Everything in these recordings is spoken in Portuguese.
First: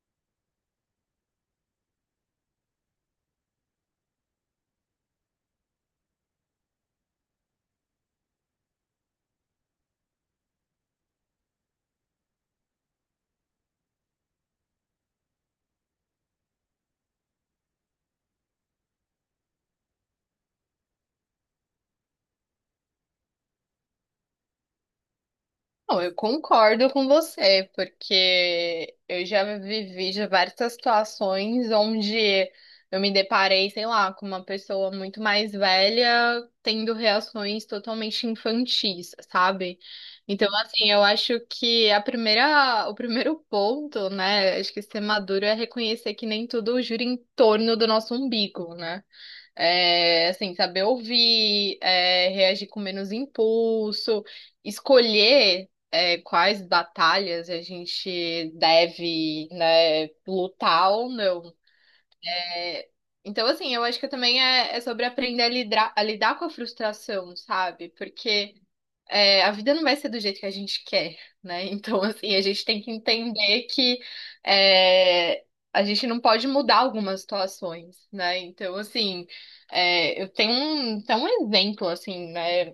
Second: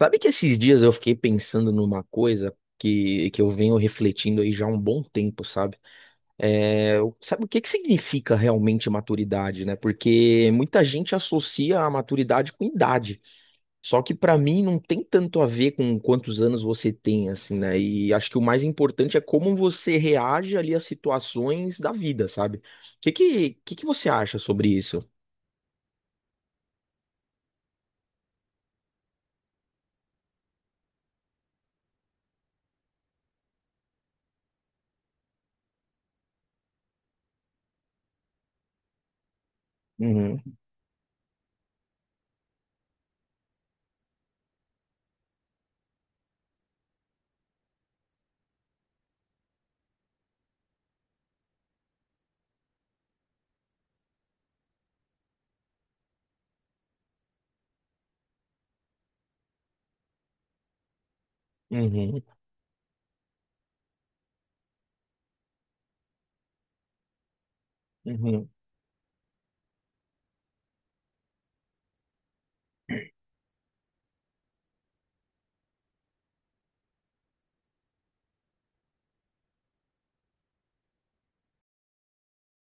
Sabe que esses dias eu fiquei pensando numa coisa que eu venho refletindo aí já há um bom tempo, sabe? Sabe o que que significa realmente maturidade, né? Porque muita gente associa a maturidade com idade. Só que pra mim não tem tanto a ver com quantos anos você tem, assim, né? E acho que o mais importante é como você reage ali às situações da vida, sabe? O que que você acha sobre isso? Não, eu concordo com você, porque eu já vivi diversas situações onde eu me deparei, sei lá, com uma pessoa muito mais velha tendo reações totalmente infantis, sabe? Então, Uhum, assim, eu acho que o primeiro ponto, né, acho que ser maduro é reconhecer que nem tudo gira em torno do nosso umbigo, né? É, assim, saber ouvir, reagir com menos impulso, escolher, quais batalhas a gente deve, né, lutar ou não. uhum, É, então, assim, eu acho que também é sobre aprender a lidar com a frustração, sabe? uhum, Porque a vida não vai ser do jeito que a gente quer, né? Então, assim, a gente tem que entender que é, a gente não pode mudar algumas situações, né? Então, assim, eu tenho um exemplo, assim, né?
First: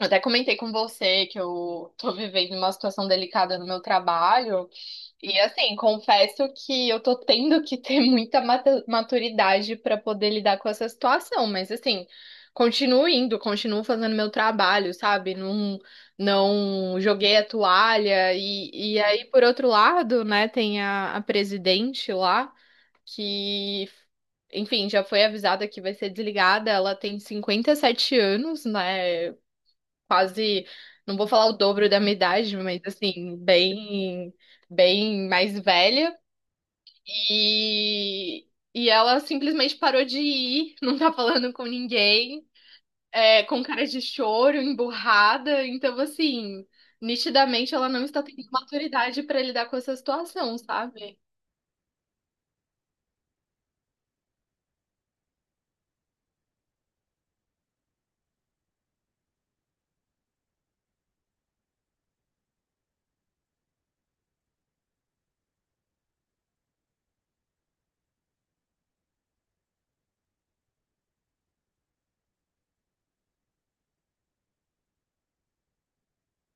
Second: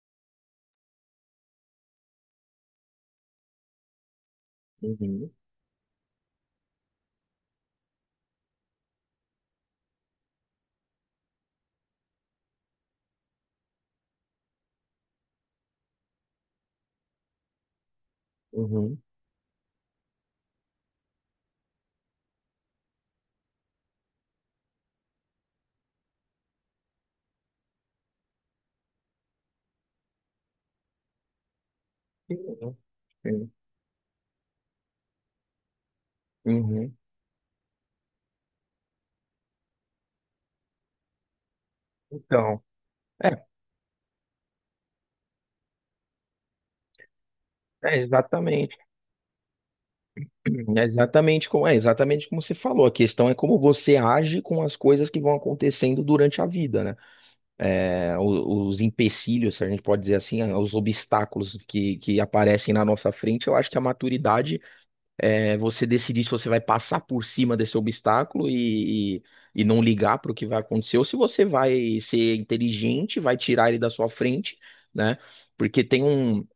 Eu até comentei com você que eu tô vivendo uma situação delicada no meu trabalho. uhum, uhum, E assim, confesso que eu tô tendo que ter muita maturidade para poder lidar com essa situação, mas assim, continuo indo, continuo fazendo meu trabalho, sabe? Não, não joguei a toalha. E, uhum. e aí, por outro lado, né, tem a presidente lá que enfim, já foi avisada que vai ser desligada. Ela tem 57 anos, né? Quase, não vou falar o dobro da minha Sim, idade, mas assim, sim. bem, bem mais velha. Uhum. E, e ela simplesmente parou de ir, não tá falando com ninguém, Então, é, com cara de choro, emburrada. Então, assim, nitidamente ela é não está tendo exatamente, maturidade para lidar com essa situação, sabe? É exatamente como você falou. A questão é como você age com as coisas que vão acontecendo durante a vida, né? É, empecilhos, se a gente pode dizer assim, os obstáculos que aparecem na nossa frente. Eu acho que a maturidade é você decidir se você vai passar por cima desse obstáculo e não ligar para o que vai acontecer, ou se você vai ser inteligente, vai tirar ele da sua frente, né? Porque tem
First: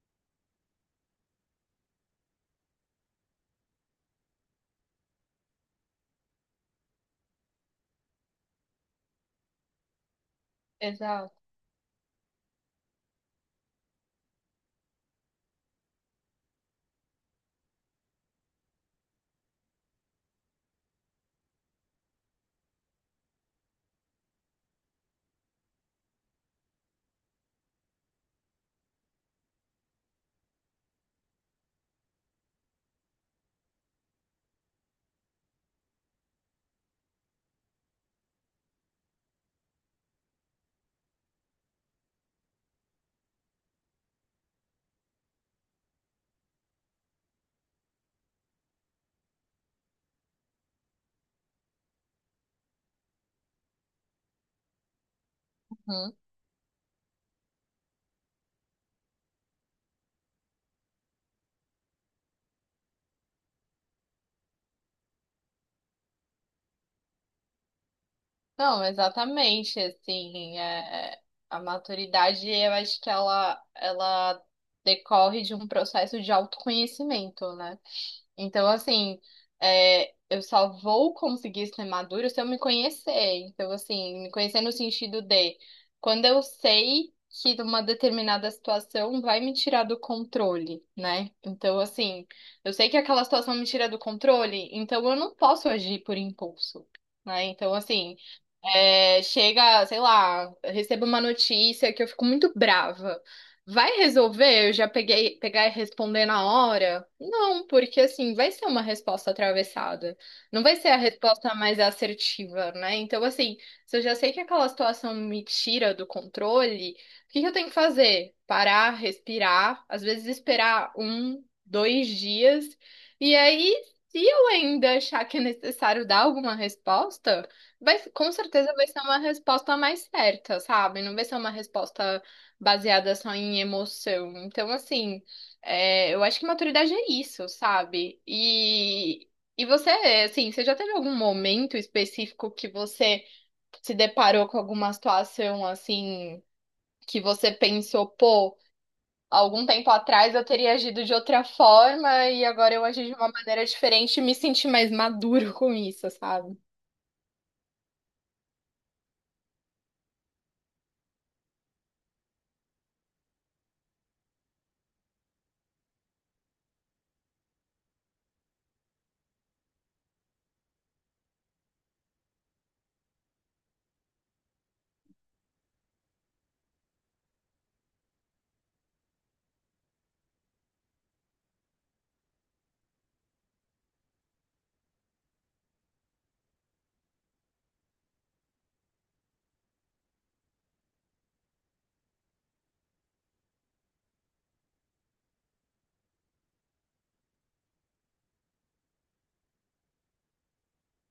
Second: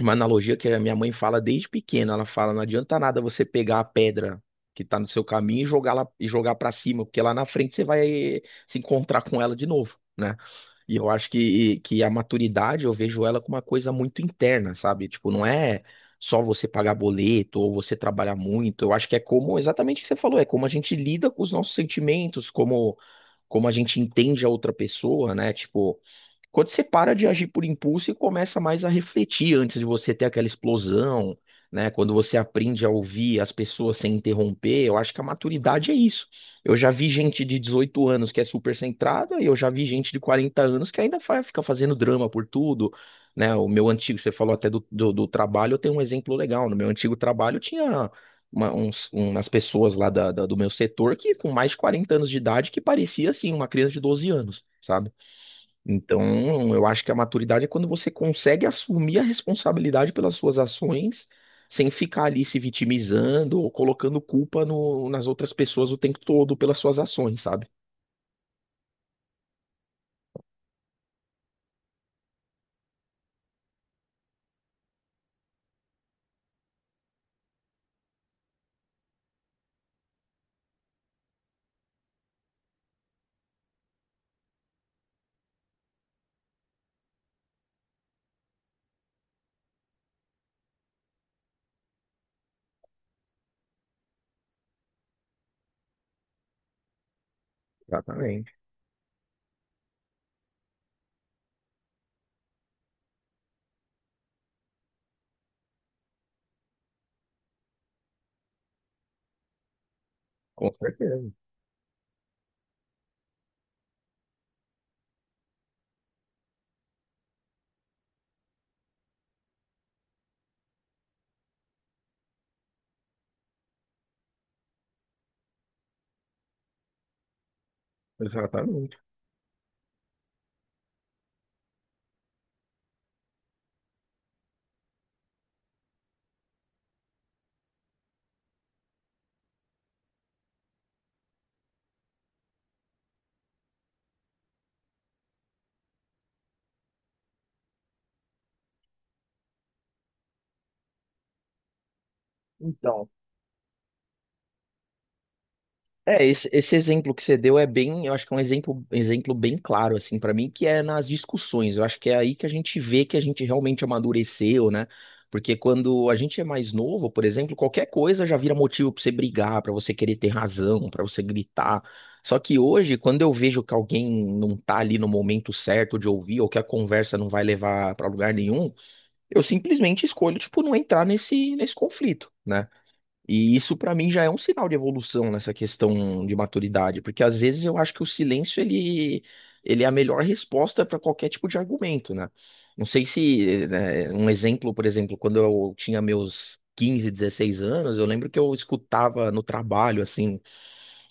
uma analogia que a minha mãe fala desde pequena. Ela fala, não adianta nada você pegar a pedra que tá no seu caminho e jogar lá e jogar para cima, porque lá na frente você vai se encontrar com ela de novo, né? E eu acho Exato. que a maturidade, eu vejo ela como uma coisa muito interna, sabe? Tipo, não é só você pagar boleto ou você trabalhar muito. Eu acho que é como, exatamente o que você falou, é como a gente lida com os nossos sentimentos, como a gente entende a outra pessoa, né? Tipo, quando você para de agir por impulso e começa mais a refletir antes de você ter aquela explosão, né? Quando você aprende a ouvir as pessoas sem interromper, eu acho que a maturidade é isso. Eu já vi gente de 18 anos que é super centrada e eu já vi gente de 40 anos que ainda fica fazendo drama por tudo, né? O meu antigo, você falou até do, do trabalho, eu tenho um exemplo legal. No meu antigo trabalho tinha umas pessoas lá da, do meu setor que com mais de 40 anos de idade que parecia, assim, uma criança de 12 anos. Sabe? Então, eu acho que a maturidade é quando você consegue assumir a responsabilidade pelas suas ações, sem ficar ali se vitimizando ou colocando culpa nas outras pessoas o tempo todo pelas suas ações, sabe? Não, exatamente, assim, a maturidade, eu acho que ela decorre de um processo de autoconhecimento, né? Então, assim, eu só vou conseguir ser madura se eu me conhecer. Então, assim, me conhecer no sentido de quando eu sei que uma determinada situação vai me tirar do controle, né? Então, assim, eu sei que aquela situação me tira do controle, então eu não posso agir por impulso. Né? Então, assim, Exatamente, chega, sei lá, eu recebo uma notícia que eu fico muito brava. Vai resolver? Pegar e responder na hora? Não, porque assim, vai ser uma resposta atravessada. Não com vai ser a certeza. resposta mais assertiva, né? Então, assim, se eu já sei que aquela situação me tira do controle, o que que eu tenho que fazer? Parar, respirar, às vezes esperar um, dois dias, e aí, se eu ainda achar que é necessário dar alguma resposta. Vai, com certeza vai Exatamente. ser uma resposta mais certa, sabe? Não vai ser uma resposta baseada só em emoção. Então, assim, eu acho que maturidade é isso, sabe? E você, assim, você já teve algum momento específico que você se deparou com alguma situação, assim, que você pensou, pô, algum tempo atrás eu teria agido de outra forma e agora eu agi Então, de uma maneira diferente e me senti mais maduro com isso, é, esse, sabe? esse exemplo que você deu é bem, eu acho que é um exemplo, exemplo bem claro, assim, pra mim, que é nas discussões. Eu acho que é aí que a gente vê que a gente realmente amadureceu, né? Porque quando a gente é mais novo, por exemplo, qualquer coisa já vira motivo pra você brigar, pra você querer ter razão, pra você gritar. Só que hoje, quando eu vejo que alguém não tá ali no momento certo de ouvir, ou que a conversa não vai levar pra lugar nenhum, eu simplesmente escolho, tipo, não entrar nesse conflito, né? E isso pra mim já é um sinal de evolução nessa questão de maturidade, porque às vezes eu acho que o silêncio ele é a melhor resposta para qualquer tipo de argumento, né? Não sei se, né, um exemplo, por exemplo, quando eu tinha meus 15, 16 anos, eu lembro que eu escutava no trabalho, assim,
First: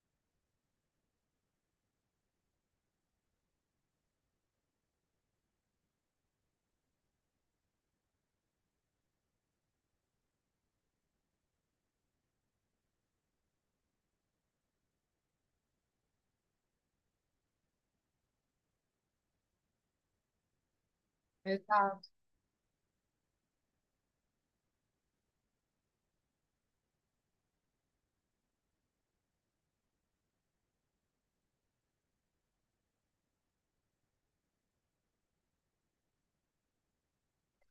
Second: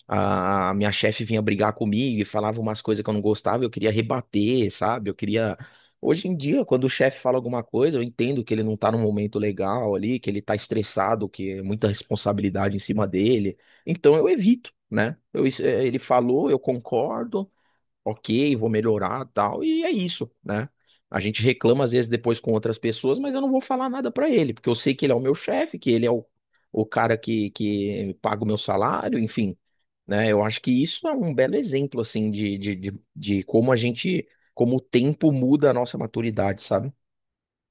a minha chefe vinha brigar comigo e falava umas coisas que eu não gostava, eu queria rebater, sabe? Eu queria. Hoje em dia, quando o chefe fala alguma coisa, eu entendo que ele não tá num momento legal ali, que ele tá estressado, que é muita responsabilidade em cima dele. Então eu evito, né? Ele falou, eu concordo, ok, vou melhorar, tal, e é isso, né? A gente reclama às Exato. vezes depois com outras pessoas, mas eu não vou falar nada pra ele, porque eu sei que ele é o meu chefe, que ele é o cara que paga o meu salário, enfim, né? Eu acho que isso é um belo exemplo, assim, de como a gente, como o tempo muda a nossa maturidade, sabe?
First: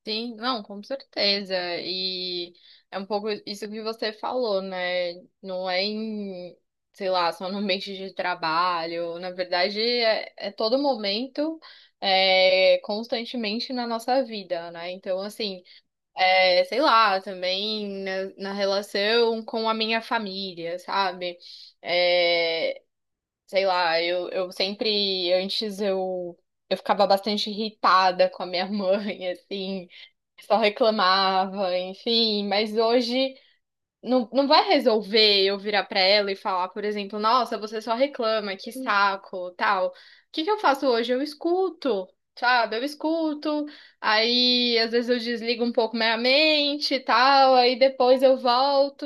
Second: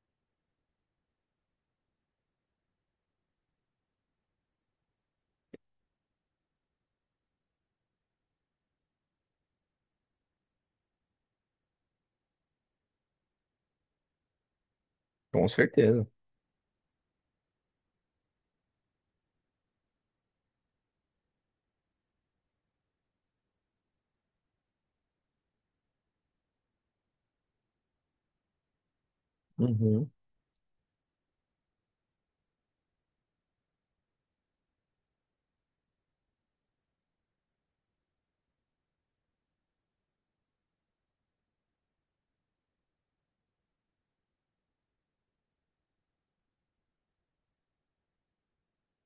Sim, não, com certeza. E é um pouco isso que você falou, né? Não é em, sei lá, só no ambiente de trabalho. Na verdade, é todo momento, constantemente na nossa vida, né? Então, Com assim, certeza. Sei lá, também na relação com a minha família, sabe? É, sei lá, eu sempre, antes eu. Eu ficava bastante irritada com a minha mãe, assim, Uhum, só reclamava, enfim, mas hoje. Não, não vai resolver eu virar pra ela e falar, por exemplo, nossa, você só reclama, que saco, tal. O que que eu faço hoje? Eu escuto, sabe? Eu escuto, aí às vezes eu desligo um pouco minha mente e tal, aí depois eu volto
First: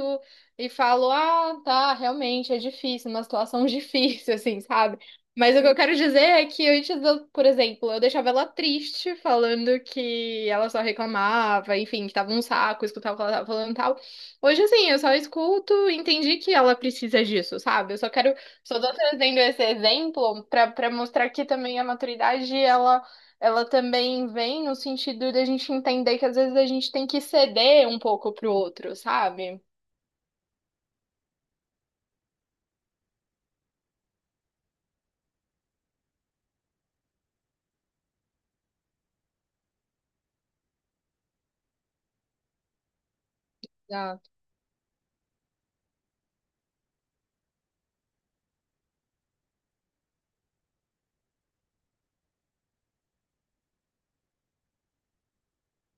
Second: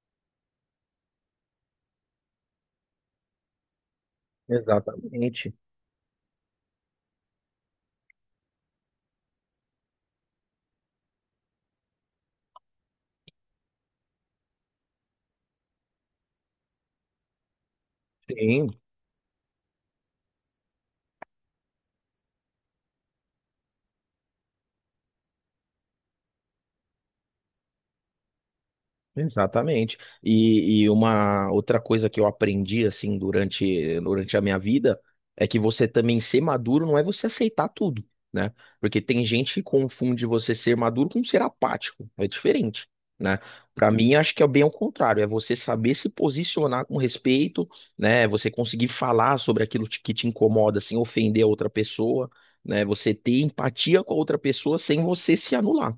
e falo, ah, tá, realmente é difícil, uma situação difícil, assim, sabe? exatamente. Mas o que eu quero dizer é que antes, eu, por exemplo, eu deixava ela triste, falando que ela só reclamava, enfim, que tava um saco, escutava o que ela tava falando e tal. Hoje, assim, eu só escuto e entendi que ela precisa disso, sabe? Eu só quero, Sim, só tô trazendo esse exemplo pra para mostrar que também a maturidade, ela também vem no sentido da gente entender que às vezes a gente tem que ceder um pouco pro outro, sabe? exatamente. E uma outra coisa que eu aprendi assim durante a minha vida é que você também ser maduro não é você aceitar tudo, né? Porque tem gente que confunde você ser maduro com ser apático. É diferente, né? Para mim, Exato. acho que é bem ao contrário, é você saber se posicionar com respeito, né? Você conseguir falar sobre aquilo que te incomoda sem ofender a outra pessoa, né? Você ter empatia com a outra pessoa sem você se anular,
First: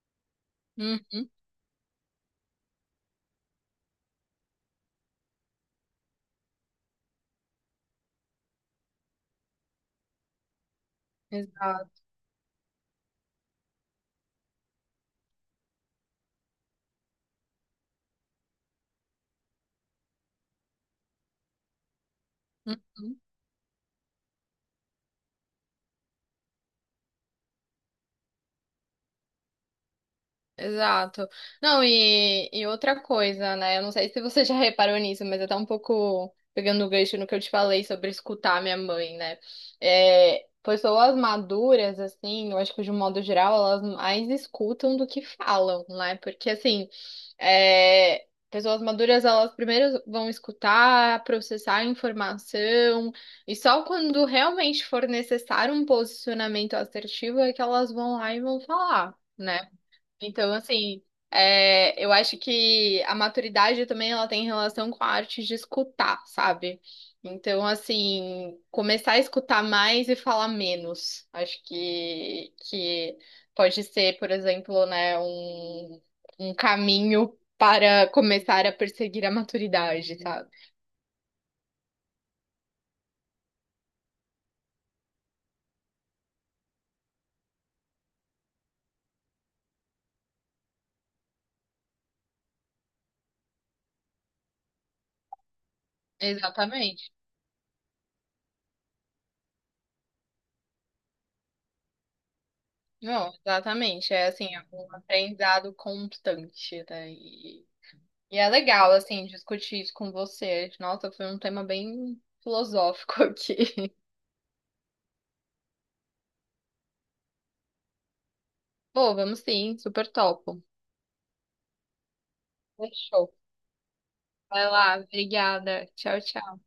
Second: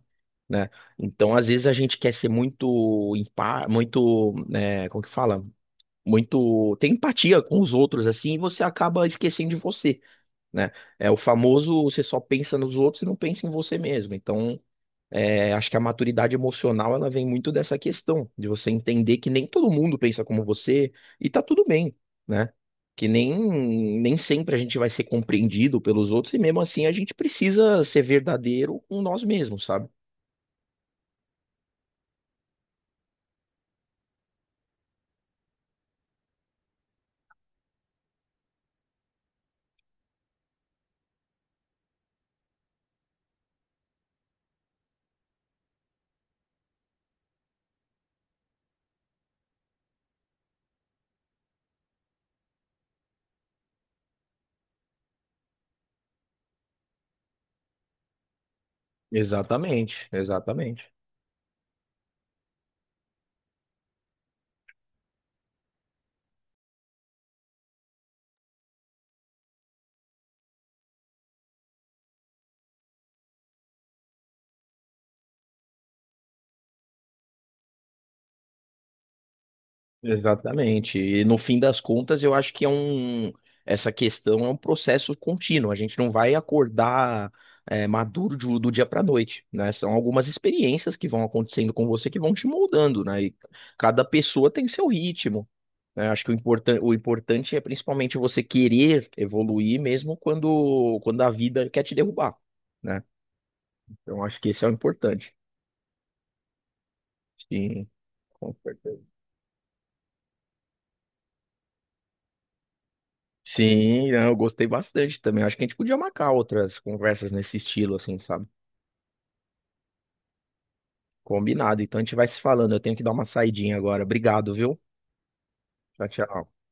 né? Uhum, Então, às vezes a gente quer ser muito, muito, né, como que fala? Muito, tem empatia com os outros assim, e você acaba esquecendo de você, né? É o famoso, exato. você só pensa nos outros e não pensa em você mesmo. Então, acho que a maturidade emocional ela vem muito dessa questão de você entender que nem todo mundo pensa como você e tá tudo bem, né? Que Uhum. nem, nem sempre a gente vai ser compreendido pelos outros e mesmo assim a gente precisa ser verdadeiro com nós mesmos, sabe? Exato. Não, e outra coisa, né? Eu não sei se você já reparou nisso, mas eu tô um pouco pegando o gancho no que eu te falei sobre escutar minha mãe, né? É, pessoas maduras, assim, eu acho que de um modo geral, elas mais escutam do que falam, né? Porque, assim, pessoas maduras, elas primeiro vão escutar, processar a informação, e só quando realmente for necessário um posicionamento assertivo é que elas vão lá e vão falar, né? Exatamente, Então, exatamente, assim, eu acho que a maturidade também ela tem relação com a arte de escutar, sabe? Então, assim, começar a escutar mais e falar menos. Acho que pode ser, por exemplo, né, um caminho para começar a perseguir a maturidade, sabe? exatamente. E no fim das contas, eu acho que essa questão é um processo contínuo. A gente não vai acordar maduro do dia para noite, né? São algumas experiências que vão acontecendo com você que vão te moldando, né? E cada pessoa tem seu ritmo, né? Acho que o importan o Exatamente. importante é principalmente você querer evoluir mesmo quando a vida quer te derrubar, né? Não, exatamente. Então É acho que assim, isso é é o um importante. aprendizado constante, né? E Sim, é com legal, certeza. assim, discutir isso com você. Nossa, foi um tema bem filosófico aqui. Sim, não, eu gostei bastante também. Acho que a gente podia marcar outras conversas nesse estilo, assim, sabe? Pô, vamos sim, super topo. Combinado. Então a gente vai se falando. Eu tenho que dar uma Fechou. saidinha agora. Obrigado, Vai viu? lá, obrigada. Tchau, Tchau, tchau. tchau.